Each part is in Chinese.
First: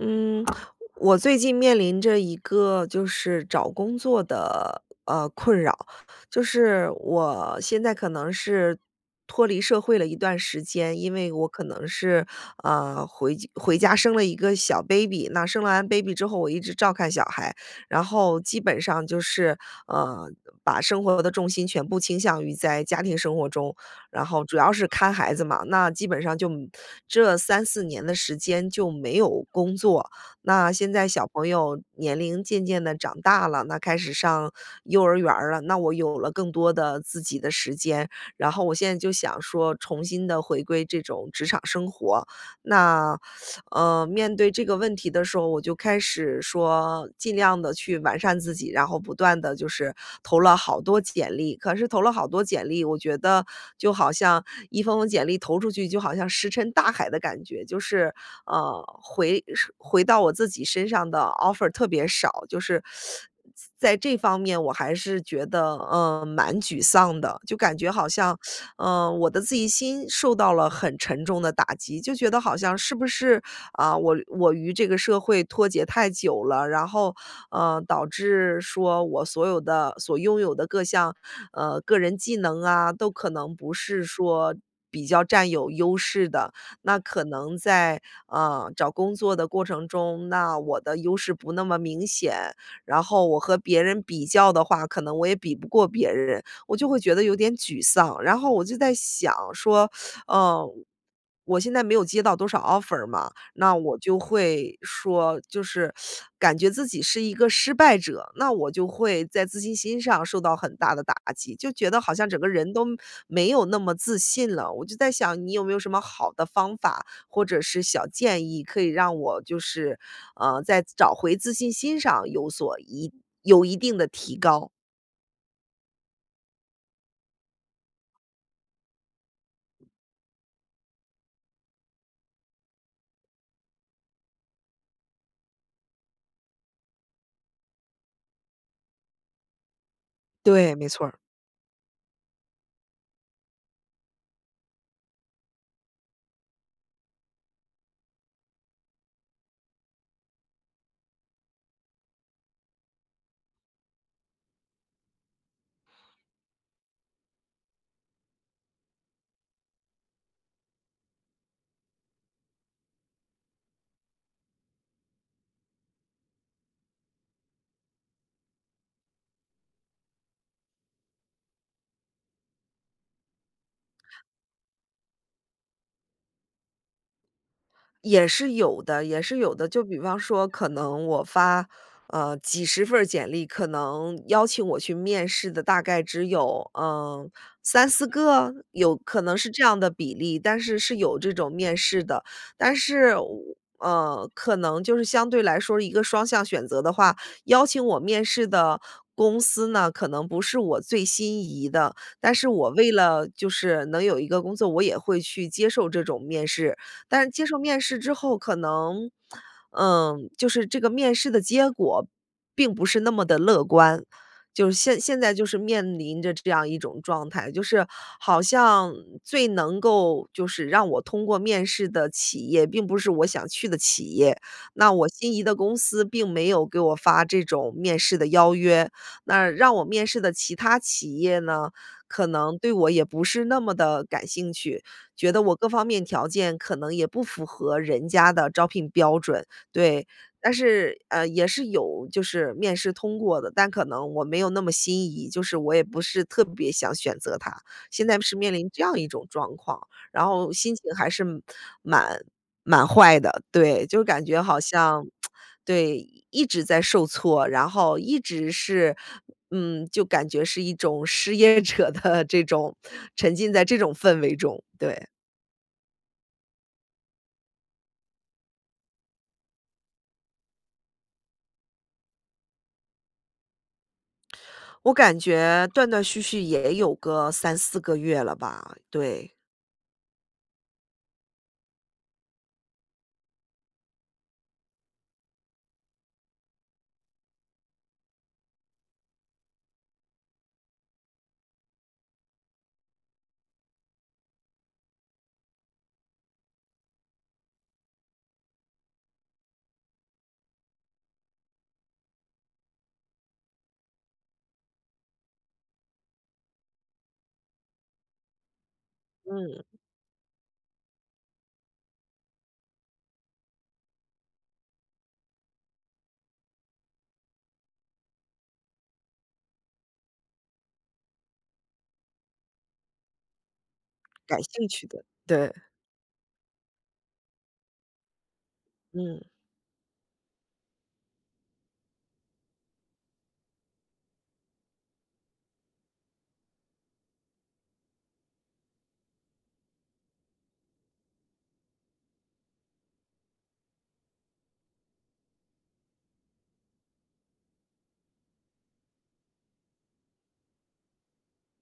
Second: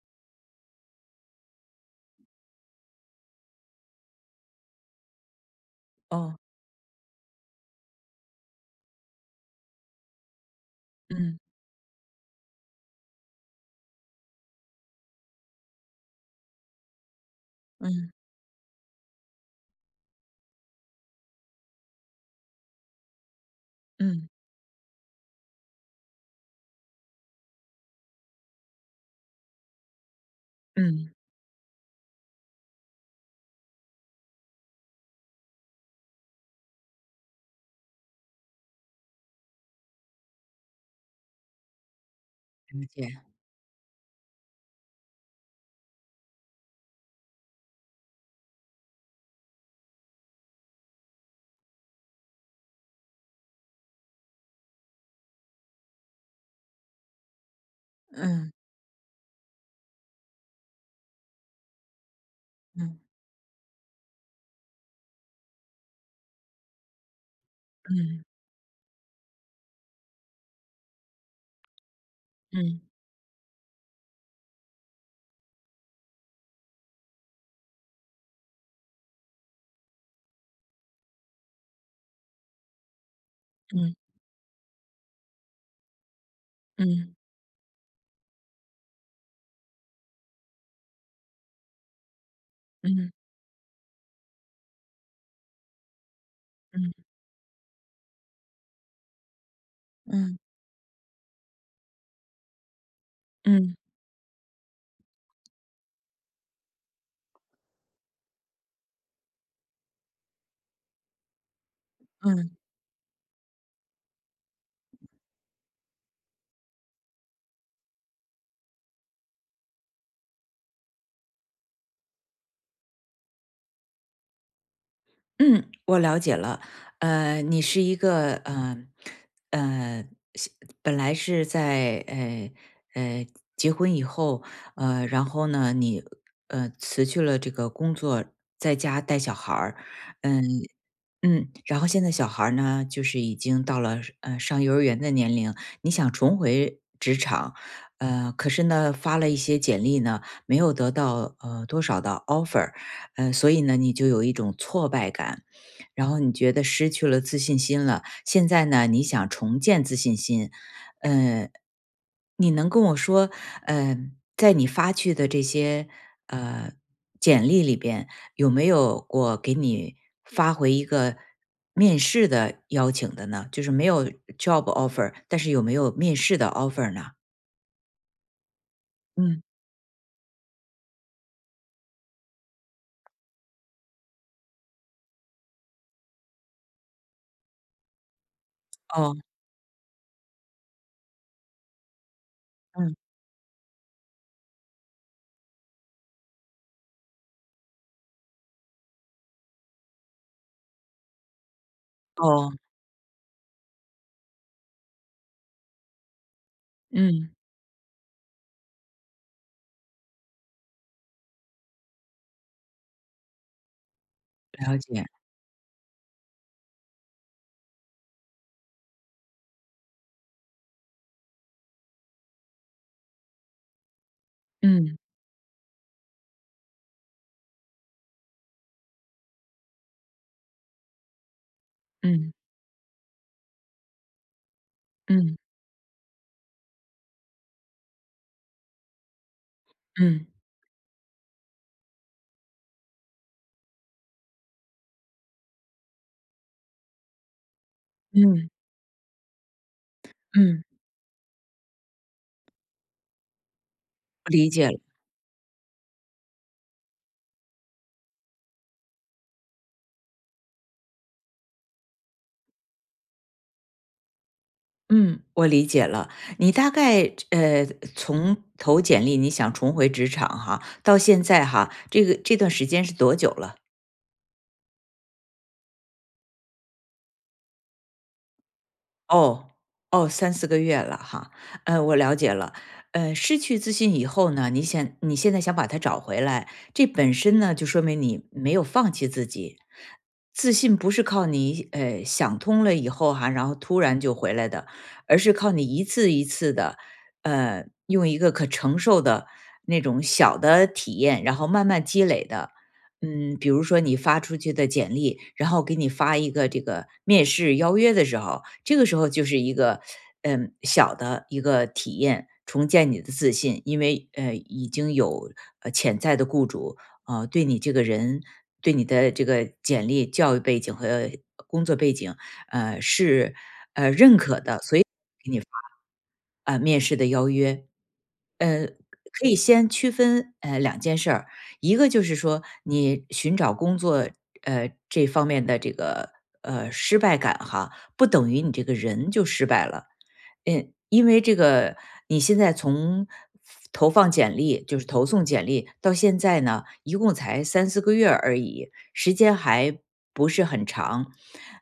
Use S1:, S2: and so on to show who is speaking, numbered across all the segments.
S1: 嗯，我最近面临着一个就是找工作的困扰，
S2: 哦，
S1: 就是我现在可能是脱离社会了一段时间，因为
S2: 嗯
S1: 我可能是回家生了一个小 baby。那生了完 baby 之后，我一直照看小孩，然
S2: 嗯
S1: 后基本上就是呃把生活的重心全部倾向于在家庭生活中，然
S2: 嗯
S1: 后主要是看孩子嘛，那基本上就这三四年的时间就没有工作。那现在
S2: 嗯，
S1: 小朋友年龄渐渐的长大了，那开始上幼儿园儿了，那我有了更多的自己的时间，然后我现在就想说重新的回归这种职场生活。
S2: 理
S1: 那
S2: 解。
S1: 面对这个问题的时候，我就开始说尽量的去完善自己，然后不断的就是投了好多简历。可是投了好多简历，我觉得就好像一封封简历投出去，就好像石沉大海的感觉，就是，
S2: 嗯
S1: 回是回到我自己身上的 offer 特别少，就是
S2: 嗯
S1: 在这方面我还是觉得，蛮沮丧的。就感觉好
S2: 嗯
S1: 像，我的自信心受到了很沉重的打击，就觉得好像
S2: 嗯
S1: 是不是啊，我与这个社会脱节太久了，然后，导致说我所有的所拥有的各项，个人技能啊，都可能不
S2: 嗯
S1: 是说比较占有优势的。
S2: 嗯
S1: 那可
S2: 嗯
S1: 能在，找工作的过程中，那我的优势不那么明显，然
S2: 嗯
S1: 后我和别人比较的话，可能我也比不过别人，我就会
S2: 嗯
S1: 觉得有点沮丧。然后我就在想说，
S2: 嗯
S1: 嗯，我现在没有接到多少 offer 嘛，那我就会说，就是感觉自己是一个失败者，那我就会在自信心上受到很大的打击，就觉得好像整个
S2: 嗯
S1: 人都没有那么自信了。我就在想，你有没有什么好的方法或者是小建议，可以让我就是，在找回自信心上有一定的提高？
S2: 嗯，我了解了。你是一个呃，是本来是在呃结婚以后，然后呢，你辞去了这个工作，在家带小孩儿，嗯，
S1: 对，没错儿。
S2: 嗯，然后现在小孩儿呢，就是已经到了上幼儿园的年龄，你想重回职场，可是呢发了一些简历呢，没有得到多少的 offer，所以呢你就有一种挫败感，然后你觉得失去了自信心了。现在呢你想重建自信心，呃你能跟我说，呃，在你发去的这些呃简历里边，有没有过给你发回一个面试的邀请的呢？就是没有 job offer，但是有没有面试的 offer 呢？
S1: 也是有的，也是
S2: 嗯，
S1: 有的。就比方说，可能我发几十份儿简历，可能邀请我去面试的大概只有三四个，有
S2: 哦，
S1: 可能是这样的比例，但是是有这种面试的。但
S2: 嗯，
S1: 是我可能就是相对来说一个双向选择的话，邀请我面试的。公司呢，可能不是我最心仪的，但是
S2: 哦，
S1: 我为了就是能有一个工作，我也会去接受这种面试。但是
S2: 嗯，
S1: 接受面试之后，可能，嗯，就是这个面试的结果并不是那么的乐观。就是
S2: 了
S1: 现
S2: 解，
S1: 现在就是面临着这样一种状态，就是好像最能够就是让我通过面试的企业，并不是我想去的企业。那
S2: 嗯
S1: 我心仪的公司并没有给我发这种面试的邀约，那让我面试的其他企业呢，可
S2: 嗯
S1: 能对我也不是那么的感兴趣。觉
S2: 嗯
S1: 得我各方面条件可能也不符合人家的招聘标准，对。
S2: 嗯
S1: 但是，也是有就是面试通过的，但可能我没有那么心仪，就是我也不是特别想选择它。现在是
S2: 嗯
S1: 面临这样一种状况，然后
S2: 嗯，
S1: 心情还是蛮蛮坏的，对，就感觉
S2: 理
S1: 好
S2: 解了。
S1: 像对，一直在受挫，然后一直是嗯，就感觉是一种失业者的这种沉浸在这种氛围中，对。
S2: 嗯，我理解了。你大概从投简历，你想重回职场哈，到现在哈，这个这段时间是多久了？
S1: 我感觉断断续续也有个三四个月了吧，对。
S2: 哦，哦三四个月了哈，我了解了。失去自信以后呢，你现在想把它找回来，这本身呢，就说明你没有放弃自己。自信不是靠你，想通了以后哈，然后突然就回来的，而是靠你一次一次的，用一个可承受的那种小的体验，然后慢慢积累的。嗯，比如说你发出去的简历，然后给你发一个这个面试邀约的时候，这个时候就是一
S1: 嗯，
S2: 个小的一个体验，重建你的自信，因为已经有潜在的雇主啊对你这个人对你的这个简历、教育背景和工作背景是
S1: 感兴趣的，对。
S2: 啊，面试的邀约。呃，
S1: 嗯。
S2: 可以先区分两件事儿，一个就是说你寻找工作这方面的这个失败感哈，不等于你这个人就失败了，嗯，因为这个你现在从投放简历，就是投送简历到现在呢，一共才三四个月而已，时间还不是很长。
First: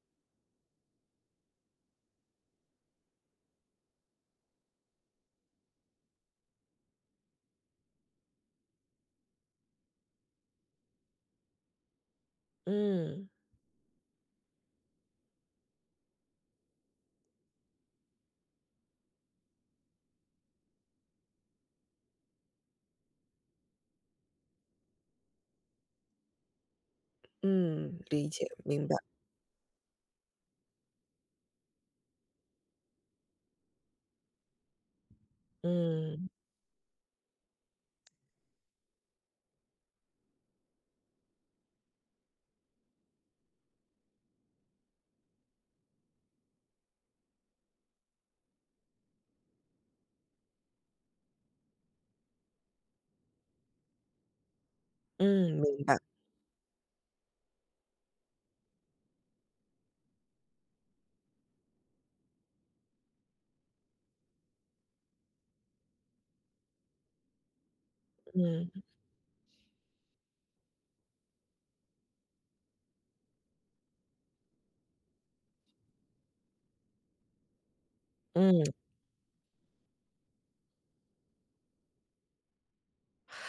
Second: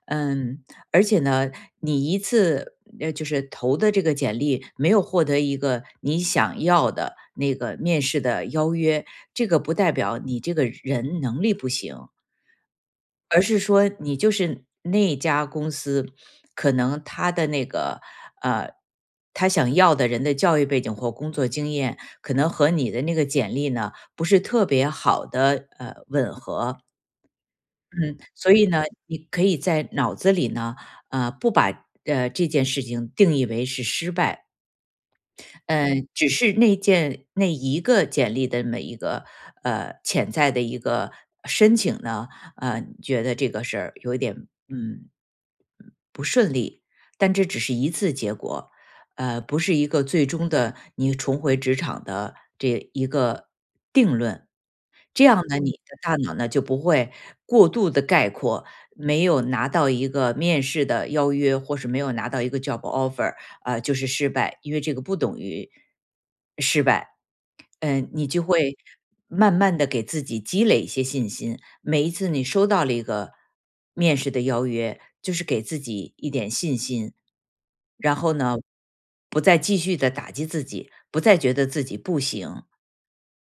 S2: 嗯，而且呢，你一次就是投的这个简历没有获得一个你想要的那个面试的邀约，这个不代表你这个人能力不行，
S1: 嗯。
S2: 而是说你就是那家公司，可能他的那个呃，他想要的人的教育背景或工作经验，可能和你的那个简历呢不是特别好的吻合，
S1: 嗯，
S2: 嗯，
S1: 理解，
S2: 所以呢，
S1: 明白。
S2: 你可以在脑子里呢，不把这件事情定义为是失败，嗯，
S1: 嗯。
S2: 只是那一个简历的每一个潜在的一个申请呢，觉得这个事儿有一点嗯不顺利，但这只是一次结果，不是一个最终的你重回职场的这一个定论。这样
S1: 嗯，
S2: 呢，你
S1: 明白。
S2: 的大脑呢就不会过度的概括，没有拿到一个面试的邀约，或是没有拿到一个 job offer，啊，就是失败，因为这个不等于失败。嗯，你就
S1: 嗯。
S2: 会慢慢的给自己积累一些信心。每一次你收到了一个面试的邀约，就是给自己一点信心。然后呢，
S1: 嗯。
S2: 不再继续的打击自己，不再觉得自己不行。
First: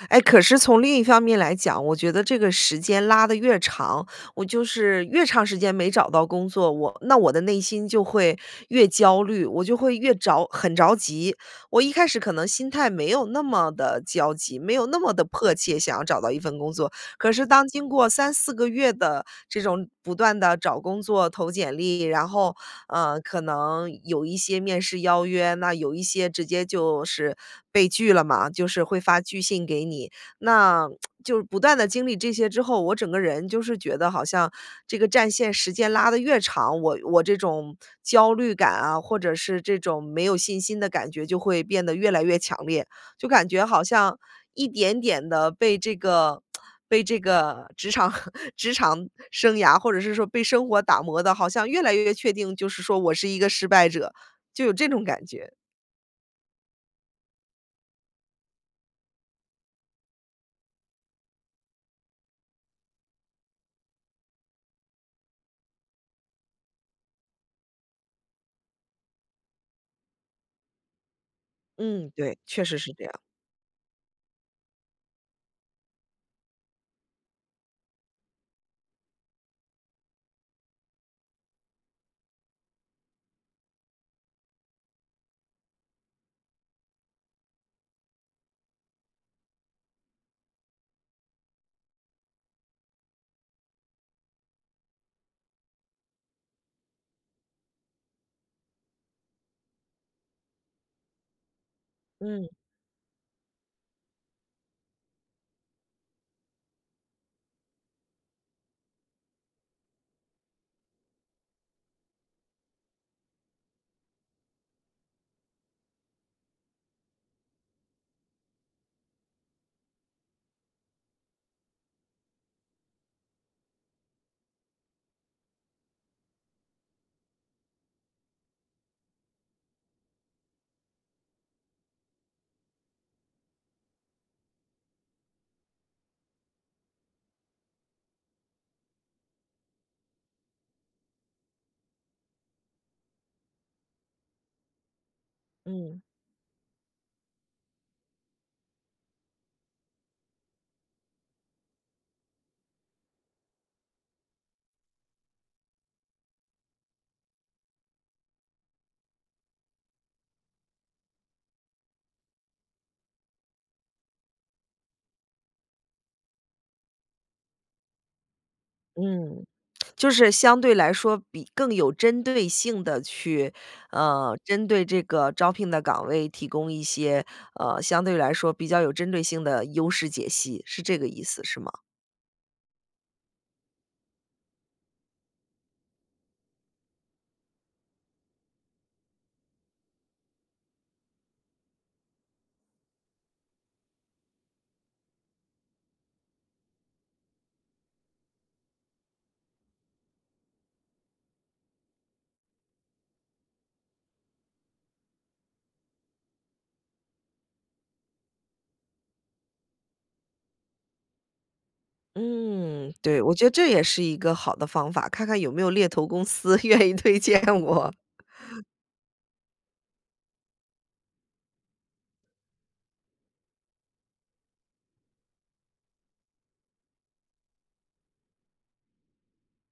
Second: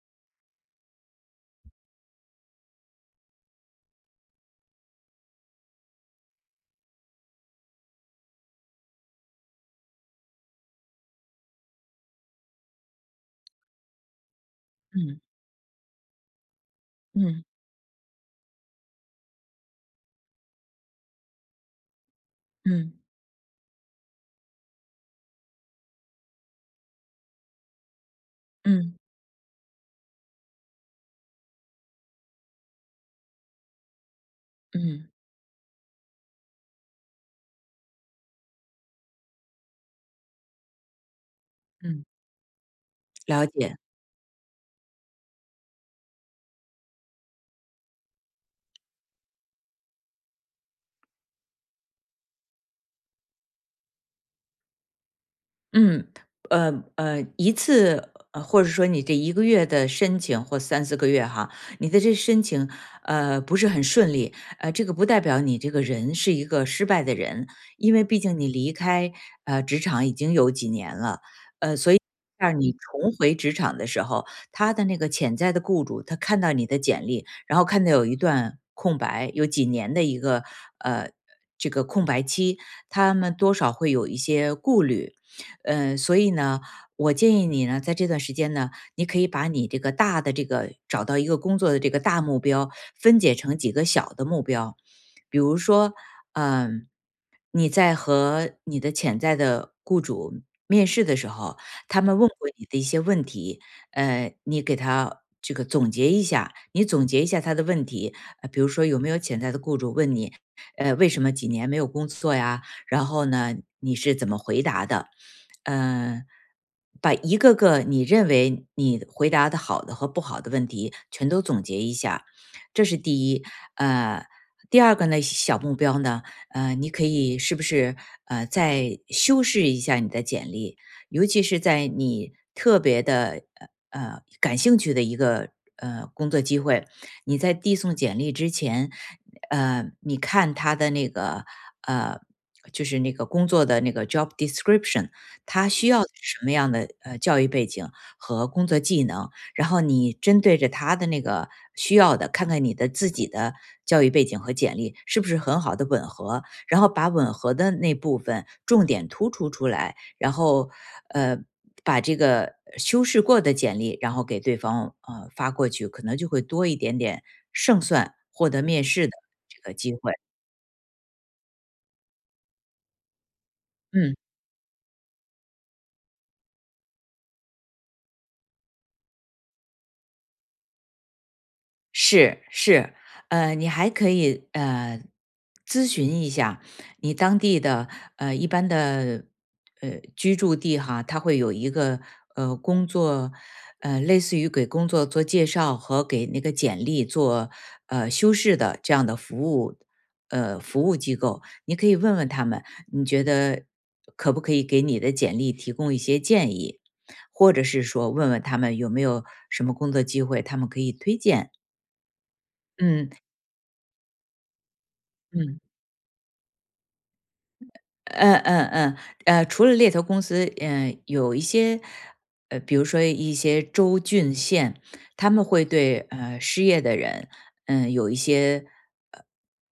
S1: 哎，可是从另一方面来讲，我觉得这个时间拉得越长，我就是越长时间没找到工作，那我的内心就会越焦虑，我就会很着急。我一开始可能心态没有那么的焦急，没有那么
S2: 嗯
S1: 的迫切想要找到一份工作，可
S2: 嗯
S1: 是当经过三四个月的这种不断的找工作、投简历，然后
S2: 嗯
S1: 嗯，可能有一些面试邀约，那有一些直接就是被拒了嘛，就是
S2: 嗯
S1: 会发拒信给你。那就是不断的经历这些之后，我整个人就是觉得好像这个
S2: 嗯
S1: 战线时间拉得越长，我这种焦虑感啊，或者是这种没有信心的感觉就会变得
S2: 嗯，
S1: 越来越强烈。就
S2: 了
S1: 感觉
S2: 解。
S1: 好像一点点的被这个被这个职场 职场生涯，或者是说被生活打磨的，好像越来越确定，就是说我是一个失败者，就有这种感觉。
S2: 嗯，一次，或者说你这一个月的申请或三四个月哈，你的这申请，不是很顺利，这个不代表你这个人是一个失败的人，因为毕竟你离开职场已经有几年了，
S1: 嗯，对，
S2: 让
S1: 确
S2: 你
S1: 实是这样。
S2: 重回职场的时候，他的那个潜在的雇主，他看到你的简历，然后看到有一段空白，有几年的一个呃这个空白期，他们多少会有一些顾虑。所以呢，我建议你呢，在这段时间呢，你可以把你这个大的这个找到一个工作的这个大目标，分解成几个小的目标，比如说，嗯、你在和你的潜在的雇主面试的时候，他们问过
S1: 嗯。
S2: 你的一些问题，你给他这个总结一下，你总结一下他的问题，比如说有没有潜在的雇主问你，为什么几年没有工作呀？然后呢，你是怎么回答的？呃，把一个个你认为你回答的好的和不好的问题全都总结一下，这是第一。呃，第二个呢，小目标呢，你可以是不是再修饰一下你的简历？尤其是在你特别的感兴趣的一个工作机会，你在递送简历之前，你看他的那个呃，就是那个工作的那个 job description，他需
S1: 嗯。
S2: 要什么样的教育背景和工作技能，然后你针对着他的那个需要的，看看你的自己的教育背景和简历是不是很好的吻合，然后把吻合的那部分重点突出出来，然后呃把这个修饰过的简历，然后给对方发过去，可能就会多一点点胜算，获得面试的
S1: 嗯，
S2: 这个机
S1: 就
S2: 会。
S1: 是相对来说比更有针对性的去，
S2: 嗯。
S1: 针对这个招聘的岗位提供一些，相对来说比较有针对性的优势解析，是这个意思，是吗？
S2: 是是，你还可以咨询一下你当地的一般的居住地哈，它会有一个工作类似于给工作做介绍和给那个简历做修饰的这样的服务服务机构，你可以问问他们，你觉得可不可以给你的简历提供一些建议，或者是说问问他们有没有什么工作机会他们可以推荐。
S1: 嗯，
S2: 嗯
S1: 对，我觉得这也是一个好的方法，看看有
S2: 嗯，
S1: 没有猎头公司 愿意推荐我
S2: 嗯嗯嗯，除了猎头公司，有一些，比如说一些州郡县，他们会对失业的人，有一些呃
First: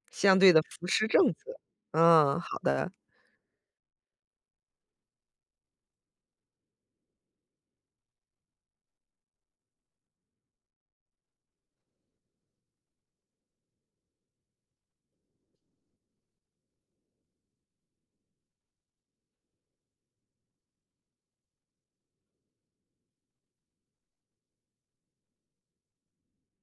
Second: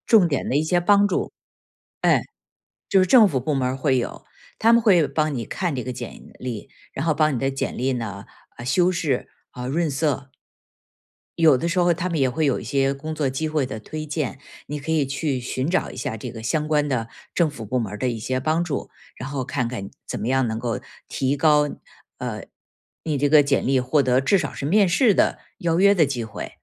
S2: 重
S1: 相
S2: 点
S1: 对
S2: 的
S1: 的
S2: 一些
S1: 扶持
S2: 帮
S1: 政
S2: 助，
S1: 策。
S2: 哎，
S1: 嗯，好的。
S2: 就是政府部门儿会有，他们会帮你看这个简历，然后帮你的简历呢，修饰，有的时候他们也会有一些工作机会的推荐，你可以去寻找一下这个相关的政府部门儿的一些帮助，然后看看怎么样能够提高呃你这个简历获得至少是面试的邀约的机会。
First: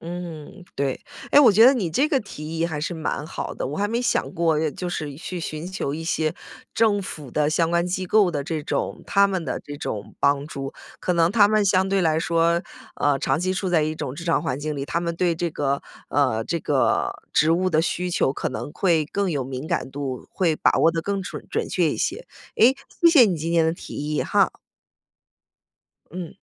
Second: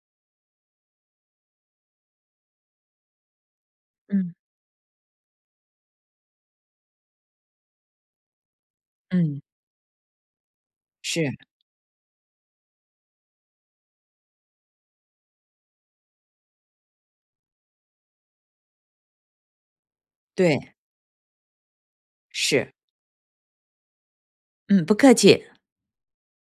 S1: 嗯，对。哎，我觉得你这个提议还是蛮好的，我还没想
S2: 嗯
S1: 过就是去寻求一些政府的相关机构的这种他
S2: 嗯，
S1: 们的这种帮助。可能
S2: 是。
S1: 他们相对来说，长期处在一种职场环境里，他们对这个，这个职务的需求可能会更有敏感度，会把
S2: 对，
S1: 握的更准确一些。哎，
S2: 是，
S1: 谢谢你今天的提议哈。
S2: 嗯，不客气。
S1: 嗯。